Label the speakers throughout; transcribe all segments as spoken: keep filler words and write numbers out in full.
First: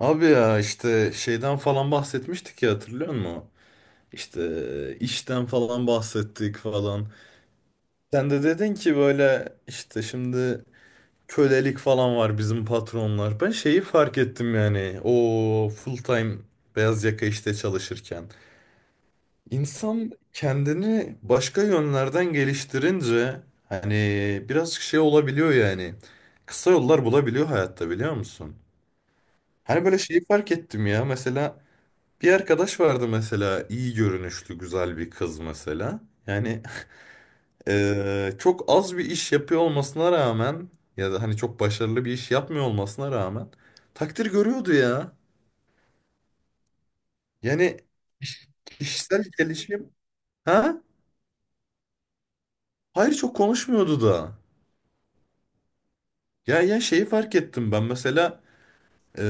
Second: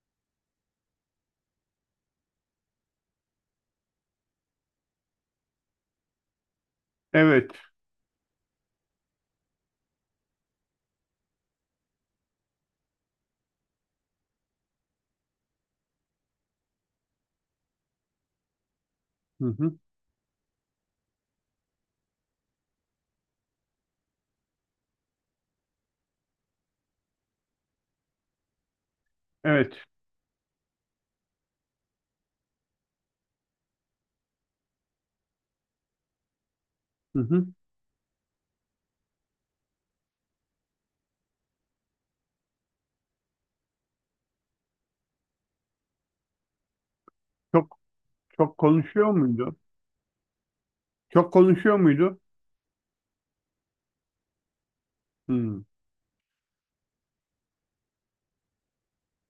Speaker 1: Abi ya işte şeyden falan bahsetmiştik ya hatırlıyor musun? İşte e, işten falan bahsettik falan.
Speaker 2: Evet.
Speaker 1: Sen de dedin ki böyle işte şimdi kölelik falan var bizim patronlar. Ben şeyi fark ettim yani o full time beyaz yaka işte çalışırken.
Speaker 2: Hı hı.
Speaker 1: İnsan kendini başka yönlerden geliştirince hani biraz şey olabiliyor yani. Kısa yollar bulabiliyor hayatta biliyor musun?
Speaker 2: Evet.
Speaker 1: Hani böyle şeyi fark ettim ya mesela, bir arkadaş vardı mesela, iyi görünüşlü güzel bir kız mesela. Yani
Speaker 2: Hı hı.
Speaker 1: eee, çok az bir iş yapıyor olmasına rağmen ya da hani çok başarılı bir iş yapmıyor olmasına rağmen takdir görüyordu ya. Yani
Speaker 2: Çok çok konuşuyor
Speaker 1: kişisel
Speaker 2: muydu?
Speaker 1: gelişim, ha?
Speaker 2: Çok konuşuyor muydu?
Speaker 1: Hayır, çok konuşmuyordu da.
Speaker 2: Hı.
Speaker 1: Ya ya şeyi fark ettim ben mesela, eee,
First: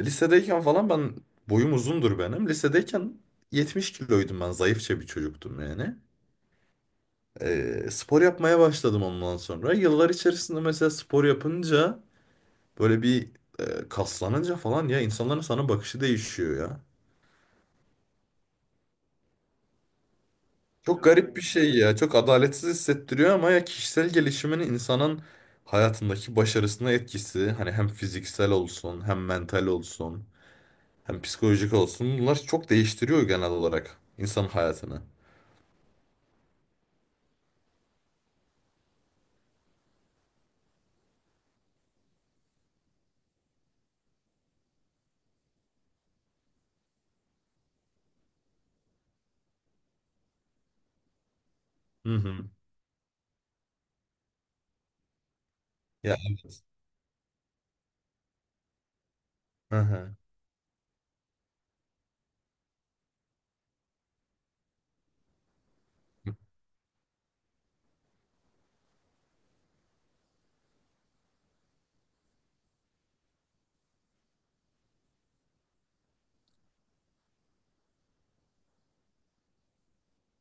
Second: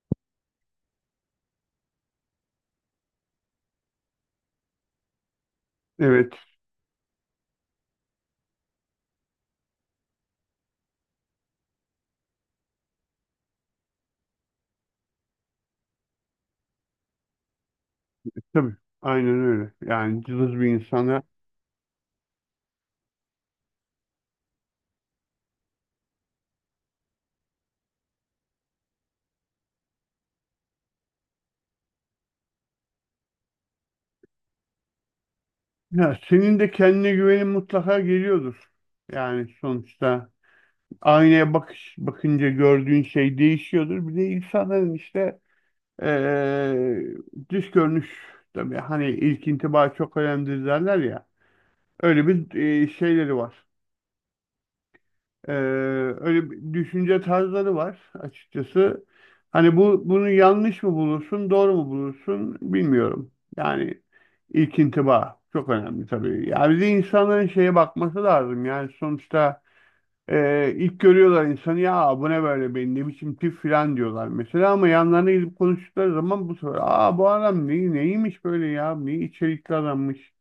Speaker 1: lisedeyken falan ben boyum uzundur benim. Lisedeyken yetmiş kiloydum ben, zayıfça bir çocuktum yani.
Speaker 2: Evet.
Speaker 1: e, spor yapmaya başladım ondan sonra. Yıllar içerisinde mesela spor yapınca böyle bir e, kaslanınca falan ya, insanların sana bakışı değişiyor ya.
Speaker 2: Tabii. Aynen öyle. Yani cılız bir
Speaker 1: Çok
Speaker 2: insana.
Speaker 1: garip bir şey ya. Çok adaletsiz hissettiriyor ama ya kişisel gelişimin insanın hayatındaki başarısına etkisi, hani hem fiziksel olsun hem mental olsun hem psikolojik olsun, bunlar çok değiştiriyor genel olarak insanın hayatını.
Speaker 2: Ya senin de kendine güvenin mutlaka geliyordur. Yani sonuçta aynaya bakış bakınca gördüğün şey değişiyordur. Bir de insanların işte eee dış görünüş, tabii hani ilk intiba çok önemlidir derler ya.
Speaker 1: Hı
Speaker 2: Öyle
Speaker 1: hı.
Speaker 2: bir eee, şeyleri var. Ee,
Speaker 1: Ya
Speaker 2: öyle
Speaker 1: evet.
Speaker 2: bir düşünce tarzları var açıkçası.
Speaker 1: Hı
Speaker 2: Hani bu
Speaker 1: hı.
Speaker 2: bunu yanlış mı bulursun, doğru mu bulursun bilmiyorum. Yani ilk intiba çok önemli tabii. Yani bir de insanların şeye bakması lazım. Yani sonuçta e, ilk görüyorlar insanı, ya bu ne böyle, benim ne biçim tip falan diyorlar mesela, ama yanlarına gidip konuştukları zaman bu sefer aa bu adam ne, neymiş böyle ya, ne içerikli adammış,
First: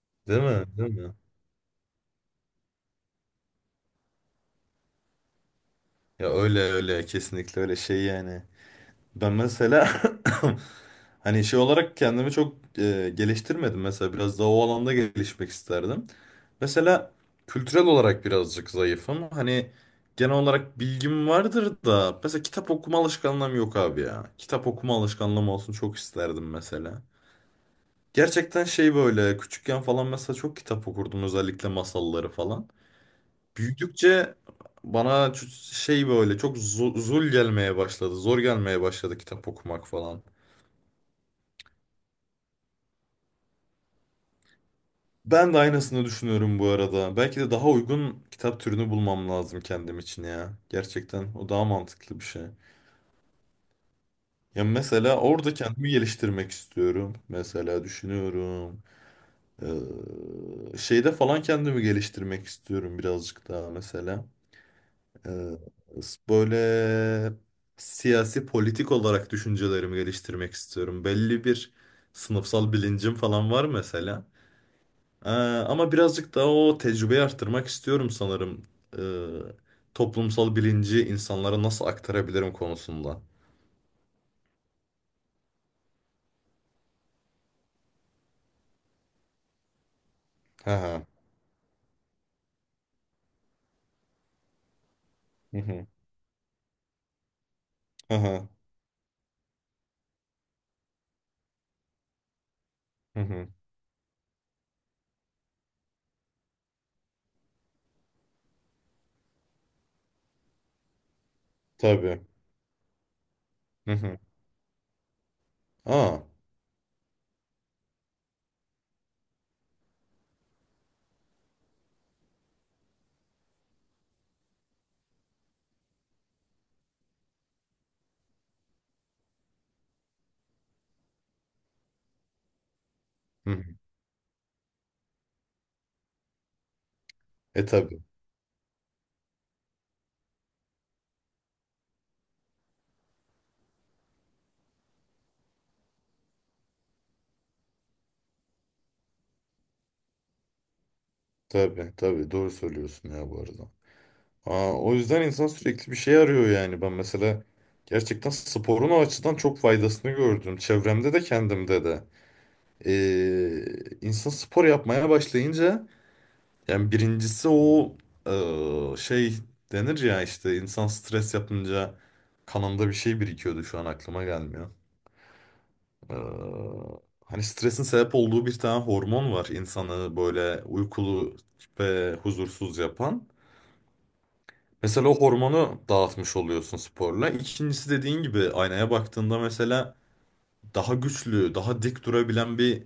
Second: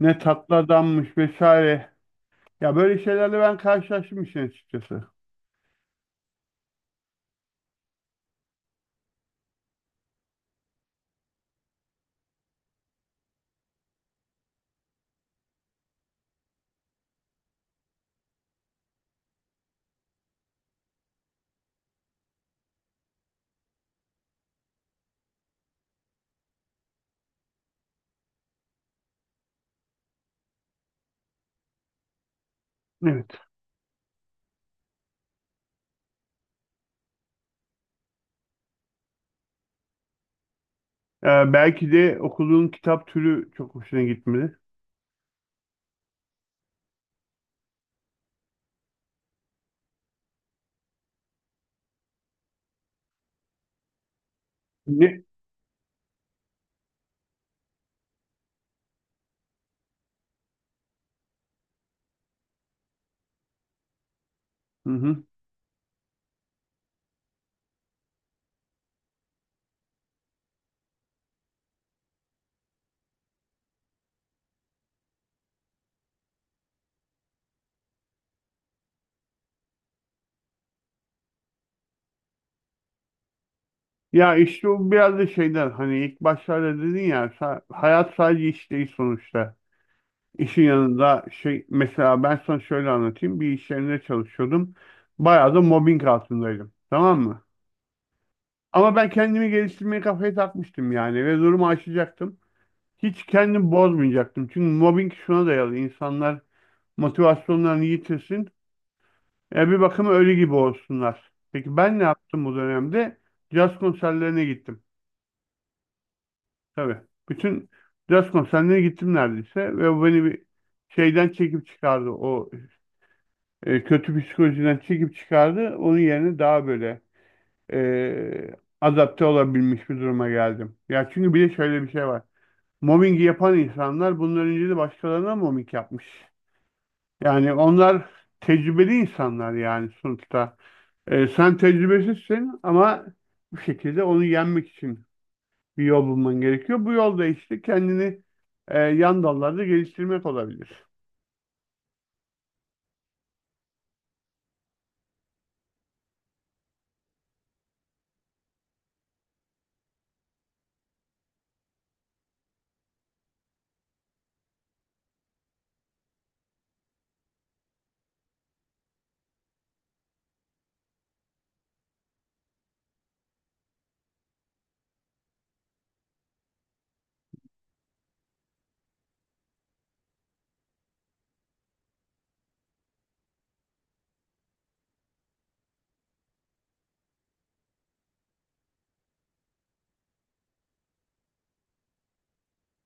Speaker 2: ne
Speaker 1: Değil
Speaker 2: tatlı
Speaker 1: mi? Değil mi?
Speaker 2: adammış vesaire. Ya böyle şeylerle ben karşılaştım işin açıkçası.
Speaker 1: Ya öyle, öyle, kesinlikle öyle şey yani. Ben mesela hani şey olarak kendimi çok e, geliştirmedim. Mesela biraz daha o alanda gelişmek isterdim. Mesela kültürel olarak birazcık zayıfım. Hani genel olarak bilgim vardır da mesela kitap okuma alışkanlığım yok abi ya. Kitap okuma alışkanlığım olsun çok isterdim mesela. Gerçekten şey böyle küçükken falan mesela çok kitap okurdum, özellikle masalları falan.
Speaker 2: Evet.
Speaker 1: Büyüdükçe bana ç- şey böyle çok zo- zul gelmeye başladı. Zor gelmeye başladı kitap okumak falan.
Speaker 2: Ee, belki de okuduğun kitap türü çok hoşuna gitmedi.
Speaker 1: Ben de aynısını düşünüyorum bu arada. Belki de daha uygun kitap türünü bulmam lazım kendim için ya. Gerçekten o daha mantıklı bir şey. Ya mesela
Speaker 2: Ne?
Speaker 1: orada kendimi geliştirmek istiyorum. Mesela düşünüyorum. Ee, şeyde falan kendimi geliştirmek istiyorum birazcık daha mesela.
Speaker 2: Hı hı.
Speaker 1: Ee, böyle siyasi, politik olarak düşüncelerimi geliştirmek istiyorum. Belli bir sınıfsal bilincim falan var mesela. Ee, ama birazcık daha o tecrübeyi arttırmak istiyorum sanırım. Ee, toplumsal bilinci insanlara nasıl aktarabilirim konusunda.
Speaker 2: Ya işte o biraz da şeyden, hani ilk başlarda dedin ya sa- hayat sadece iş değil sonuçta. İşin
Speaker 1: Hı hı.
Speaker 2: yanında şey, mesela ben sana şöyle anlatayım. Bir iş yerinde çalışıyordum. Bayağı
Speaker 1: Hı
Speaker 2: da
Speaker 1: hı.
Speaker 2: mobbing altındaydım. Tamam mı?
Speaker 1: Hı hı.
Speaker 2: Ama ben kendimi geliştirmeye kafaya takmıştım yani ve durumu aşacaktım.
Speaker 1: Hı
Speaker 2: Hiç
Speaker 1: hı.
Speaker 2: kendimi bozmayacaktım. Çünkü mobbing şuna dayalı: İnsanlar motivasyonlarını yitirsin. E, bir bakıma ölü gibi olsunlar. Peki ben ne
Speaker 1: Tabii.
Speaker 2: yaptım bu dönemde? Caz
Speaker 1: Hı hı.
Speaker 2: konserlerine gittim.
Speaker 1: Aa.
Speaker 2: Tabii. Bütün caz konserlerine gittim neredeyse. Ve bu beni bir şeyden çekip çıkardı. O e, kötü psikolojiden çekip çıkardı. Onun yerine daha böyle e, adapte olabilmiş bir duruma geldim. Ya çünkü bir de şöyle bir şey var. Mobbingi
Speaker 1: Hı
Speaker 2: yapan
Speaker 1: hı.
Speaker 2: insanlar bundan önce de başkalarına mobbing yapmış. Yani
Speaker 1: E tabii.
Speaker 2: onlar tecrübeli insanlar yani sonuçta. Ee, sen tecrübesizsin ama bu şekilde onu yenmek için bir yol bulman gerekiyor. Bu yolda işte kendini e, yan dallarda geliştirmek olabilir.
Speaker 1: Tabii. Tabii. Doğru söylüyorsun ya bu arada. Aa, o yüzden insan sürekli bir şey arıyor yani. Ben mesela gerçekten sporun o açıdan çok faydasını gördüm. Çevremde de kendimde de. Ee, insan spor yapmaya başlayınca, yani birincisi o eee, şey denir ya işte insan stres yapınca kanında bir şey birikiyordu, şu an aklıma gelmiyor. Eee, hani stresin sebep olduğu bir tane hormon var insanı böyle uykulu ve huzursuz yapan. Mesela o hormonu dağıtmış oluyorsun sporla. İkincisi, dediğin gibi, aynaya baktığında mesela daha güçlü, daha dik durabilen bir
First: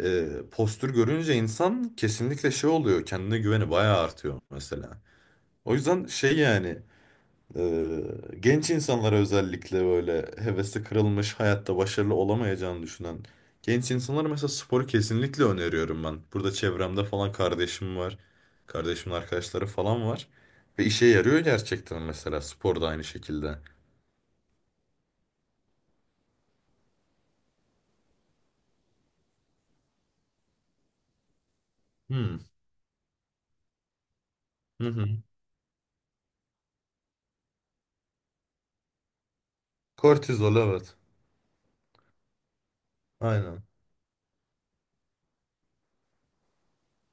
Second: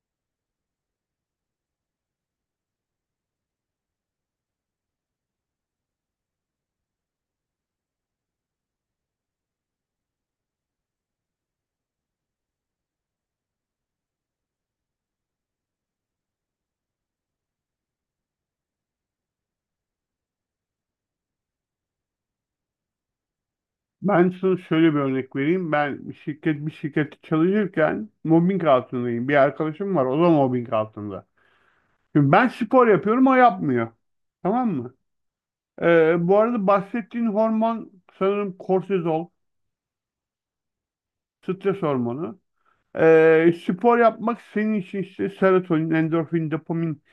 Speaker 1: eee, postür görünce insan kesinlikle şey oluyor. Kendine güveni bayağı artıyor mesela. O yüzden şey yani, e, genç insanlara, özellikle böyle hevesi kırılmış, hayatta başarılı olamayacağını düşünen genç insanlara mesela sporu kesinlikle öneriyorum ben. Burada çevremde falan kardeşim var. Kardeşimin arkadaşları falan var. Ve işe yarıyor gerçekten mesela spor da aynı şekilde.
Speaker 2: Ben sana şöyle bir örnek vereyim. Ben bir şirket bir şirkette çalışırken mobbing altındayım. Bir arkadaşım var, o da mobbing altında. Şimdi
Speaker 1: Hmm.
Speaker 2: ben spor yapıyorum, o yapmıyor. Tamam
Speaker 1: Hı
Speaker 2: mı?
Speaker 1: hı.
Speaker 2: Ee, bu arada bahsettiğin hormon sanırım kortizol,
Speaker 1: Kortizol, evet.
Speaker 2: stres hormonu. Ee,
Speaker 1: Aynen.
Speaker 2: spor yapmak senin için işte serotonin, endorfin, dopamin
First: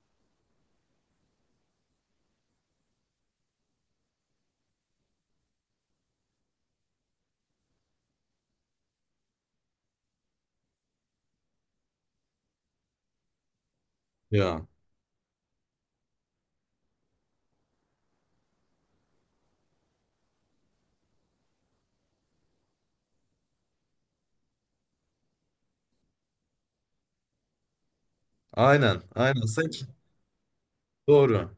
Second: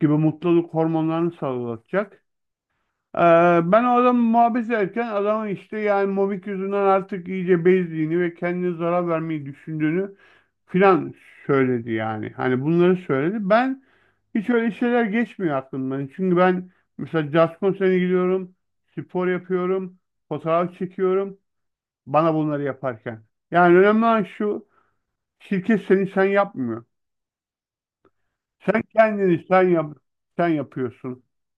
Speaker 2: gibi mutluluk hormonlarını sağlayacak. Ee, ben o adamı muhabbet ederken adamın işte yani mobik yüzünden artık iyice bezdiğini ve kendine zarar vermeyi düşündüğünü filan söyledi yani. Hani bunları söyledi. Ben hiç
Speaker 1: Ya.
Speaker 2: öyle şeyler geçmiyor aklımdan. Çünkü ben mesela jazz konserine gidiyorum, spor yapıyorum, fotoğraf çekiyorum bana bunları yaparken. Yani önemli olan şu: şirket seni sen yapmıyor. Sen
Speaker 1: Aynen.
Speaker 2: kendini
Speaker 1: Aynen.
Speaker 2: sen
Speaker 1: Sanki
Speaker 2: yap, sen yapıyorsun.
Speaker 1: doğru.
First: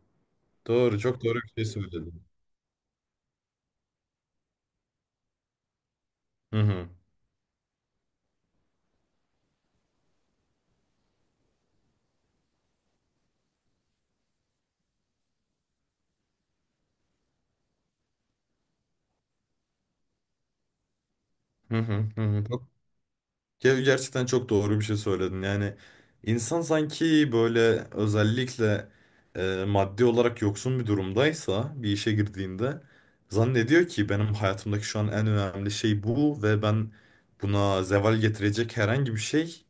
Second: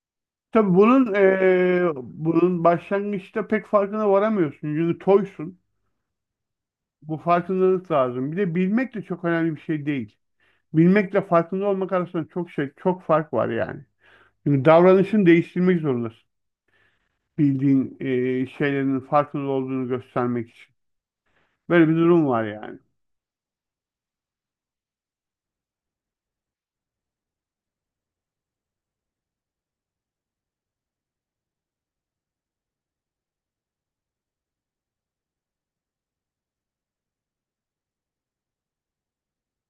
Speaker 2: Tabii
Speaker 1: Doğru.
Speaker 2: bunun
Speaker 1: Çok doğru bir şey
Speaker 2: eee,
Speaker 1: söyledin.
Speaker 2: bunun başlangıçta pek farkına varamıyorsun. Çünkü toysun.
Speaker 1: Hı hı.
Speaker 2: Bu farkındalık lazım. Bir de bilmek de çok önemli bir şey değil. Bilmekle farkında olmak arasında çok şey, çok fark var yani. Çünkü davranışını değiştirmek zorundasın. Bildiğin eee, şeylerin farkında olduğunu göstermek için.
Speaker 1: Hı
Speaker 2: Böyle bir
Speaker 1: hı. Hı
Speaker 2: durum var
Speaker 1: hı.
Speaker 2: yani.
Speaker 1: Ya gerçekten çok doğru bir şey söyledin. Yani insan sanki böyle, özellikle e, maddi olarak yoksun bir durumdaysa, bir işe girdiğinde zannediyor ki benim hayatımdaki şu an en önemli şey bu, ve ben buna zeval getirecek herhangi bir şey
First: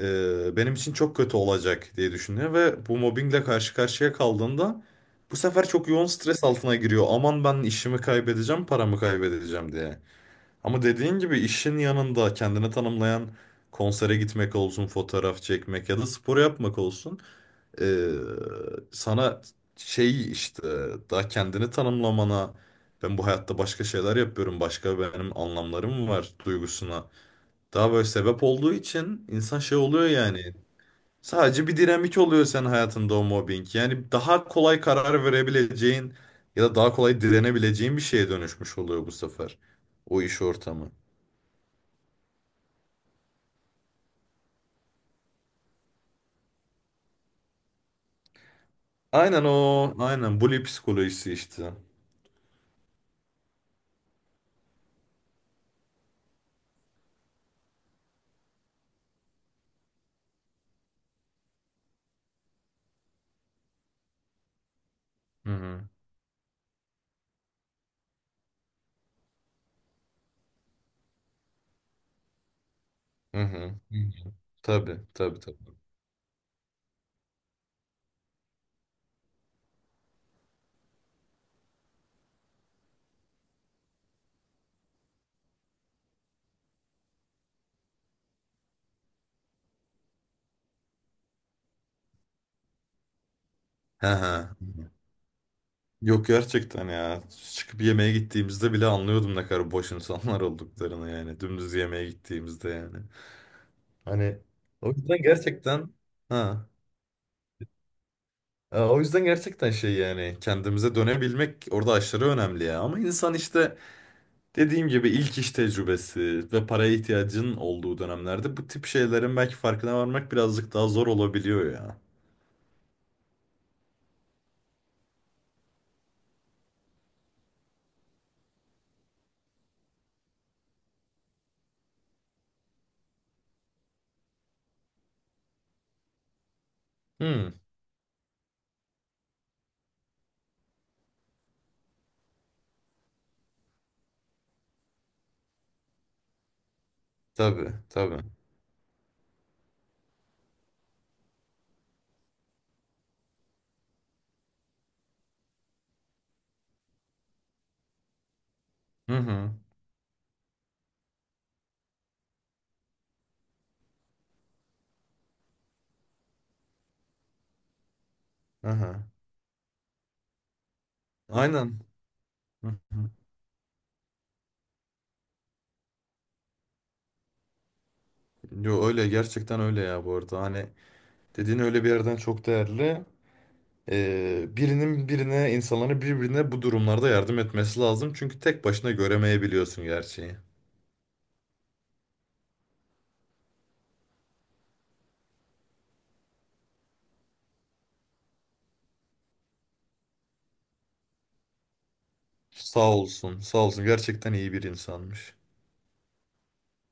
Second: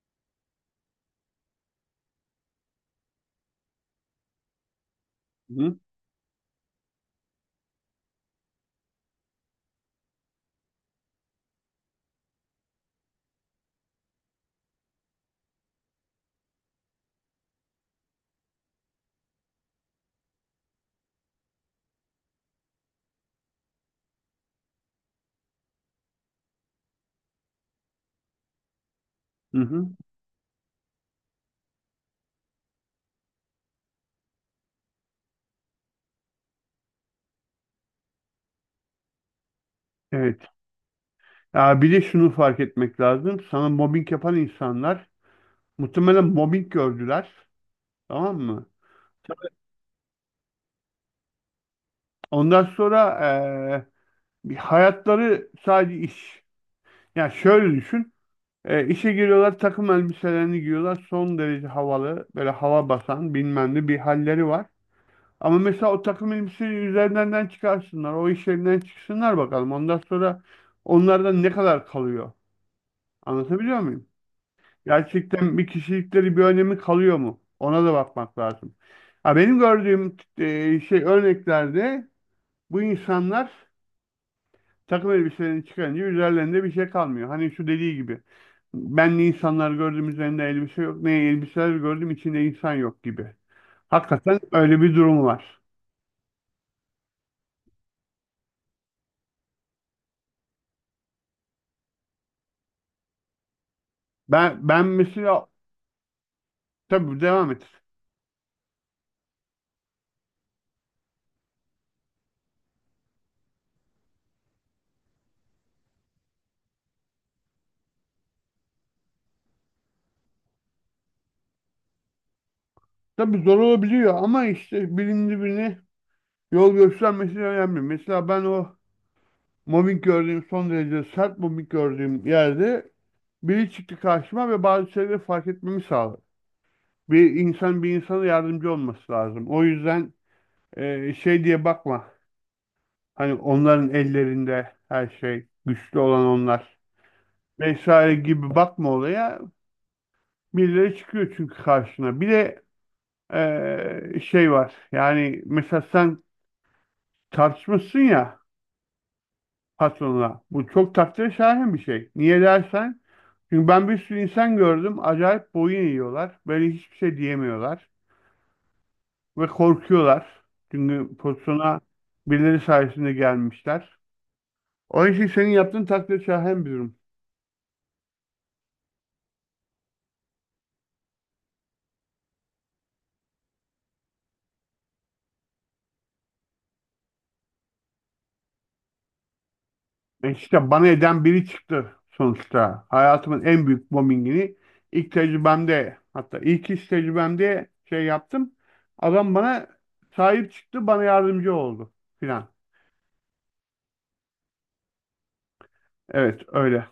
Speaker 1: e, benim için çok kötü olacak diye düşünüyor, ve bu mobbingle karşı karşıya kaldığında bu sefer
Speaker 2: Hı
Speaker 1: çok yoğun stres altına giriyor. Aman ben işimi kaybedeceğim, paramı kaybedeceğim diye. Ama dediğin gibi işin yanında kendini tanımlayan, konsere gitmek olsun, fotoğraf çekmek ya da spor yapmak olsun, eee, sana şey işte, daha kendini tanımlamana, ben bu hayatta başka şeyler yapıyorum, başka benim anlamlarım var duygusuna daha böyle sebep olduğu için
Speaker 2: hı.
Speaker 1: insan şey
Speaker 2: Hı.
Speaker 1: oluyor yani. Sadece bir dinamik oluyor senin hayatında o mobbing. Yani daha kolay karar verebileceğin ya da daha kolay direnebileceğin bir şeye dönüşmüş oluyor bu sefer o
Speaker 2: Evet.
Speaker 1: iş ortamı.
Speaker 2: Ya bir de şunu fark etmek lazım. Sana mobbing yapan insanlar muhtemelen mobbing gördüler. Tamam mı?
Speaker 1: Aynen o. Aynen. Bully psikolojisi işte.
Speaker 2: Ondan sonra eee, bir hayatları sadece iş. Yani şöyle düşün. Eee, işe giriyorlar, takım elbiselerini giyiyorlar. Son derece havalı, böyle hava basan bilmem ne bir halleri var.
Speaker 1: Hı
Speaker 2: Ama
Speaker 1: hı.
Speaker 2: mesela o takım elbiseyi üzerinden çıkarsınlar. O iş yerinden çıksınlar bakalım. Ondan sonra onlardan ne kadar kalıyor?
Speaker 1: Hı hı.
Speaker 2: Anlatabiliyor
Speaker 1: Hı
Speaker 2: muyum?
Speaker 1: hı. Tabii, tabii, tabii.
Speaker 2: Gerçekten bir kişilikleri, bir önemi kalıyor mu? Ona da bakmak lazım. Ha, benim gördüğüm eee, şey örneklerde bu insanlar takım elbiselerini çıkarınca üzerlerinde bir şey kalmıyor. Hani şu dediği gibi. Benli insanlar gördüm üzerinde elbise yok. Ne elbiseler gördüm içinde insan yok gibi.
Speaker 1: He
Speaker 2: Hakikaten
Speaker 1: he.
Speaker 2: öyle bir durum var.
Speaker 1: Yok, gerçekten ya. Çıkıp yemeğe gittiğimizde bile anlıyordum ne kadar boş insanlar olduklarını yani. Dümdüz yemeğe gittiğimizde yani. Hani
Speaker 2: Ben ben
Speaker 1: o yüzden
Speaker 2: mesela,
Speaker 1: gerçekten, ha.
Speaker 2: tabii devam et.
Speaker 1: E, O yüzden gerçekten şey yani, kendimize dönebilmek orada aşırı önemli ya. Ama insan işte, dediğim gibi ilk iş tecrübesi ve paraya ihtiyacın olduğu dönemlerde bu tip şeylerin belki farkına varmak birazcık daha zor olabiliyor ya.
Speaker 2: Tabii zor olabiliyor ama işte birinin birine yol göstermesi önemli. Mesela ben o mobbing gördüğüm, son derece sert mobbing gördüğüm yerde biri çıktı karşıma ve bazı şeyleri fark etmemi sağladı. Bir
Speaker 1: Hı,
Speaker 2: insan bir insana yardımcı olması lazım. O yüzden e, şey diye bakma. Hani onların ellerinde her şey, güçlü olan onlar
Speaker 1: tabii,
Speaker 2: vesaire
Speaker 1: tabii.
Speaker 2: gibi bakma olaya. Birileri çıkıyor çünkü karşına. Bir de e, şey var. Yani mesela sen tartışmışsın ya
Speaker 1: Hı hı,
Speaker 2: patronla. Bu çok takdire şayan bir şey. Niye dersen? Çünkü ben bir sürü insan gördüm. Acayip boyun eğiyorlar. Böyle hiçbir şey diyemiyorlar.
Speaker 1: hı hı.
Speaker 2: Ve korkuyorlar. Çünkü
Speaker 1: Aynen.
Speaker 2: pozisyona birileri
Speaker 1: Hı hı.
Speaker 2: sayesinde gelmişler. O işi senin yaptığın takdir şayan bir durum.
Speaker 1: Yo, öyle, gerçekten öyle ya bu arada. Hani dediğin öyle bir yerden çok değerli. Ee, birinin birine, insanların birbirine bu durumlarda yardım etmesi lazım. Çünkü tek başına göremeyebiliyorsun
Speaker 2: E,
Speaker 1: gerçeği.
Speaker 2: İşte bana eden biri çıktı sonuçta. Hayatımın en büyük bombingini ilk tecrübemde, hatta ilk iş tecrübemde şey yaptım. Adam bana sahip çıktı, bana yardımcı oldu filan.
Speaker 1: Sağ olsun, sağ olsun. Gerçekten iyi bir insanmış.
Speaker 2: Evet öyle.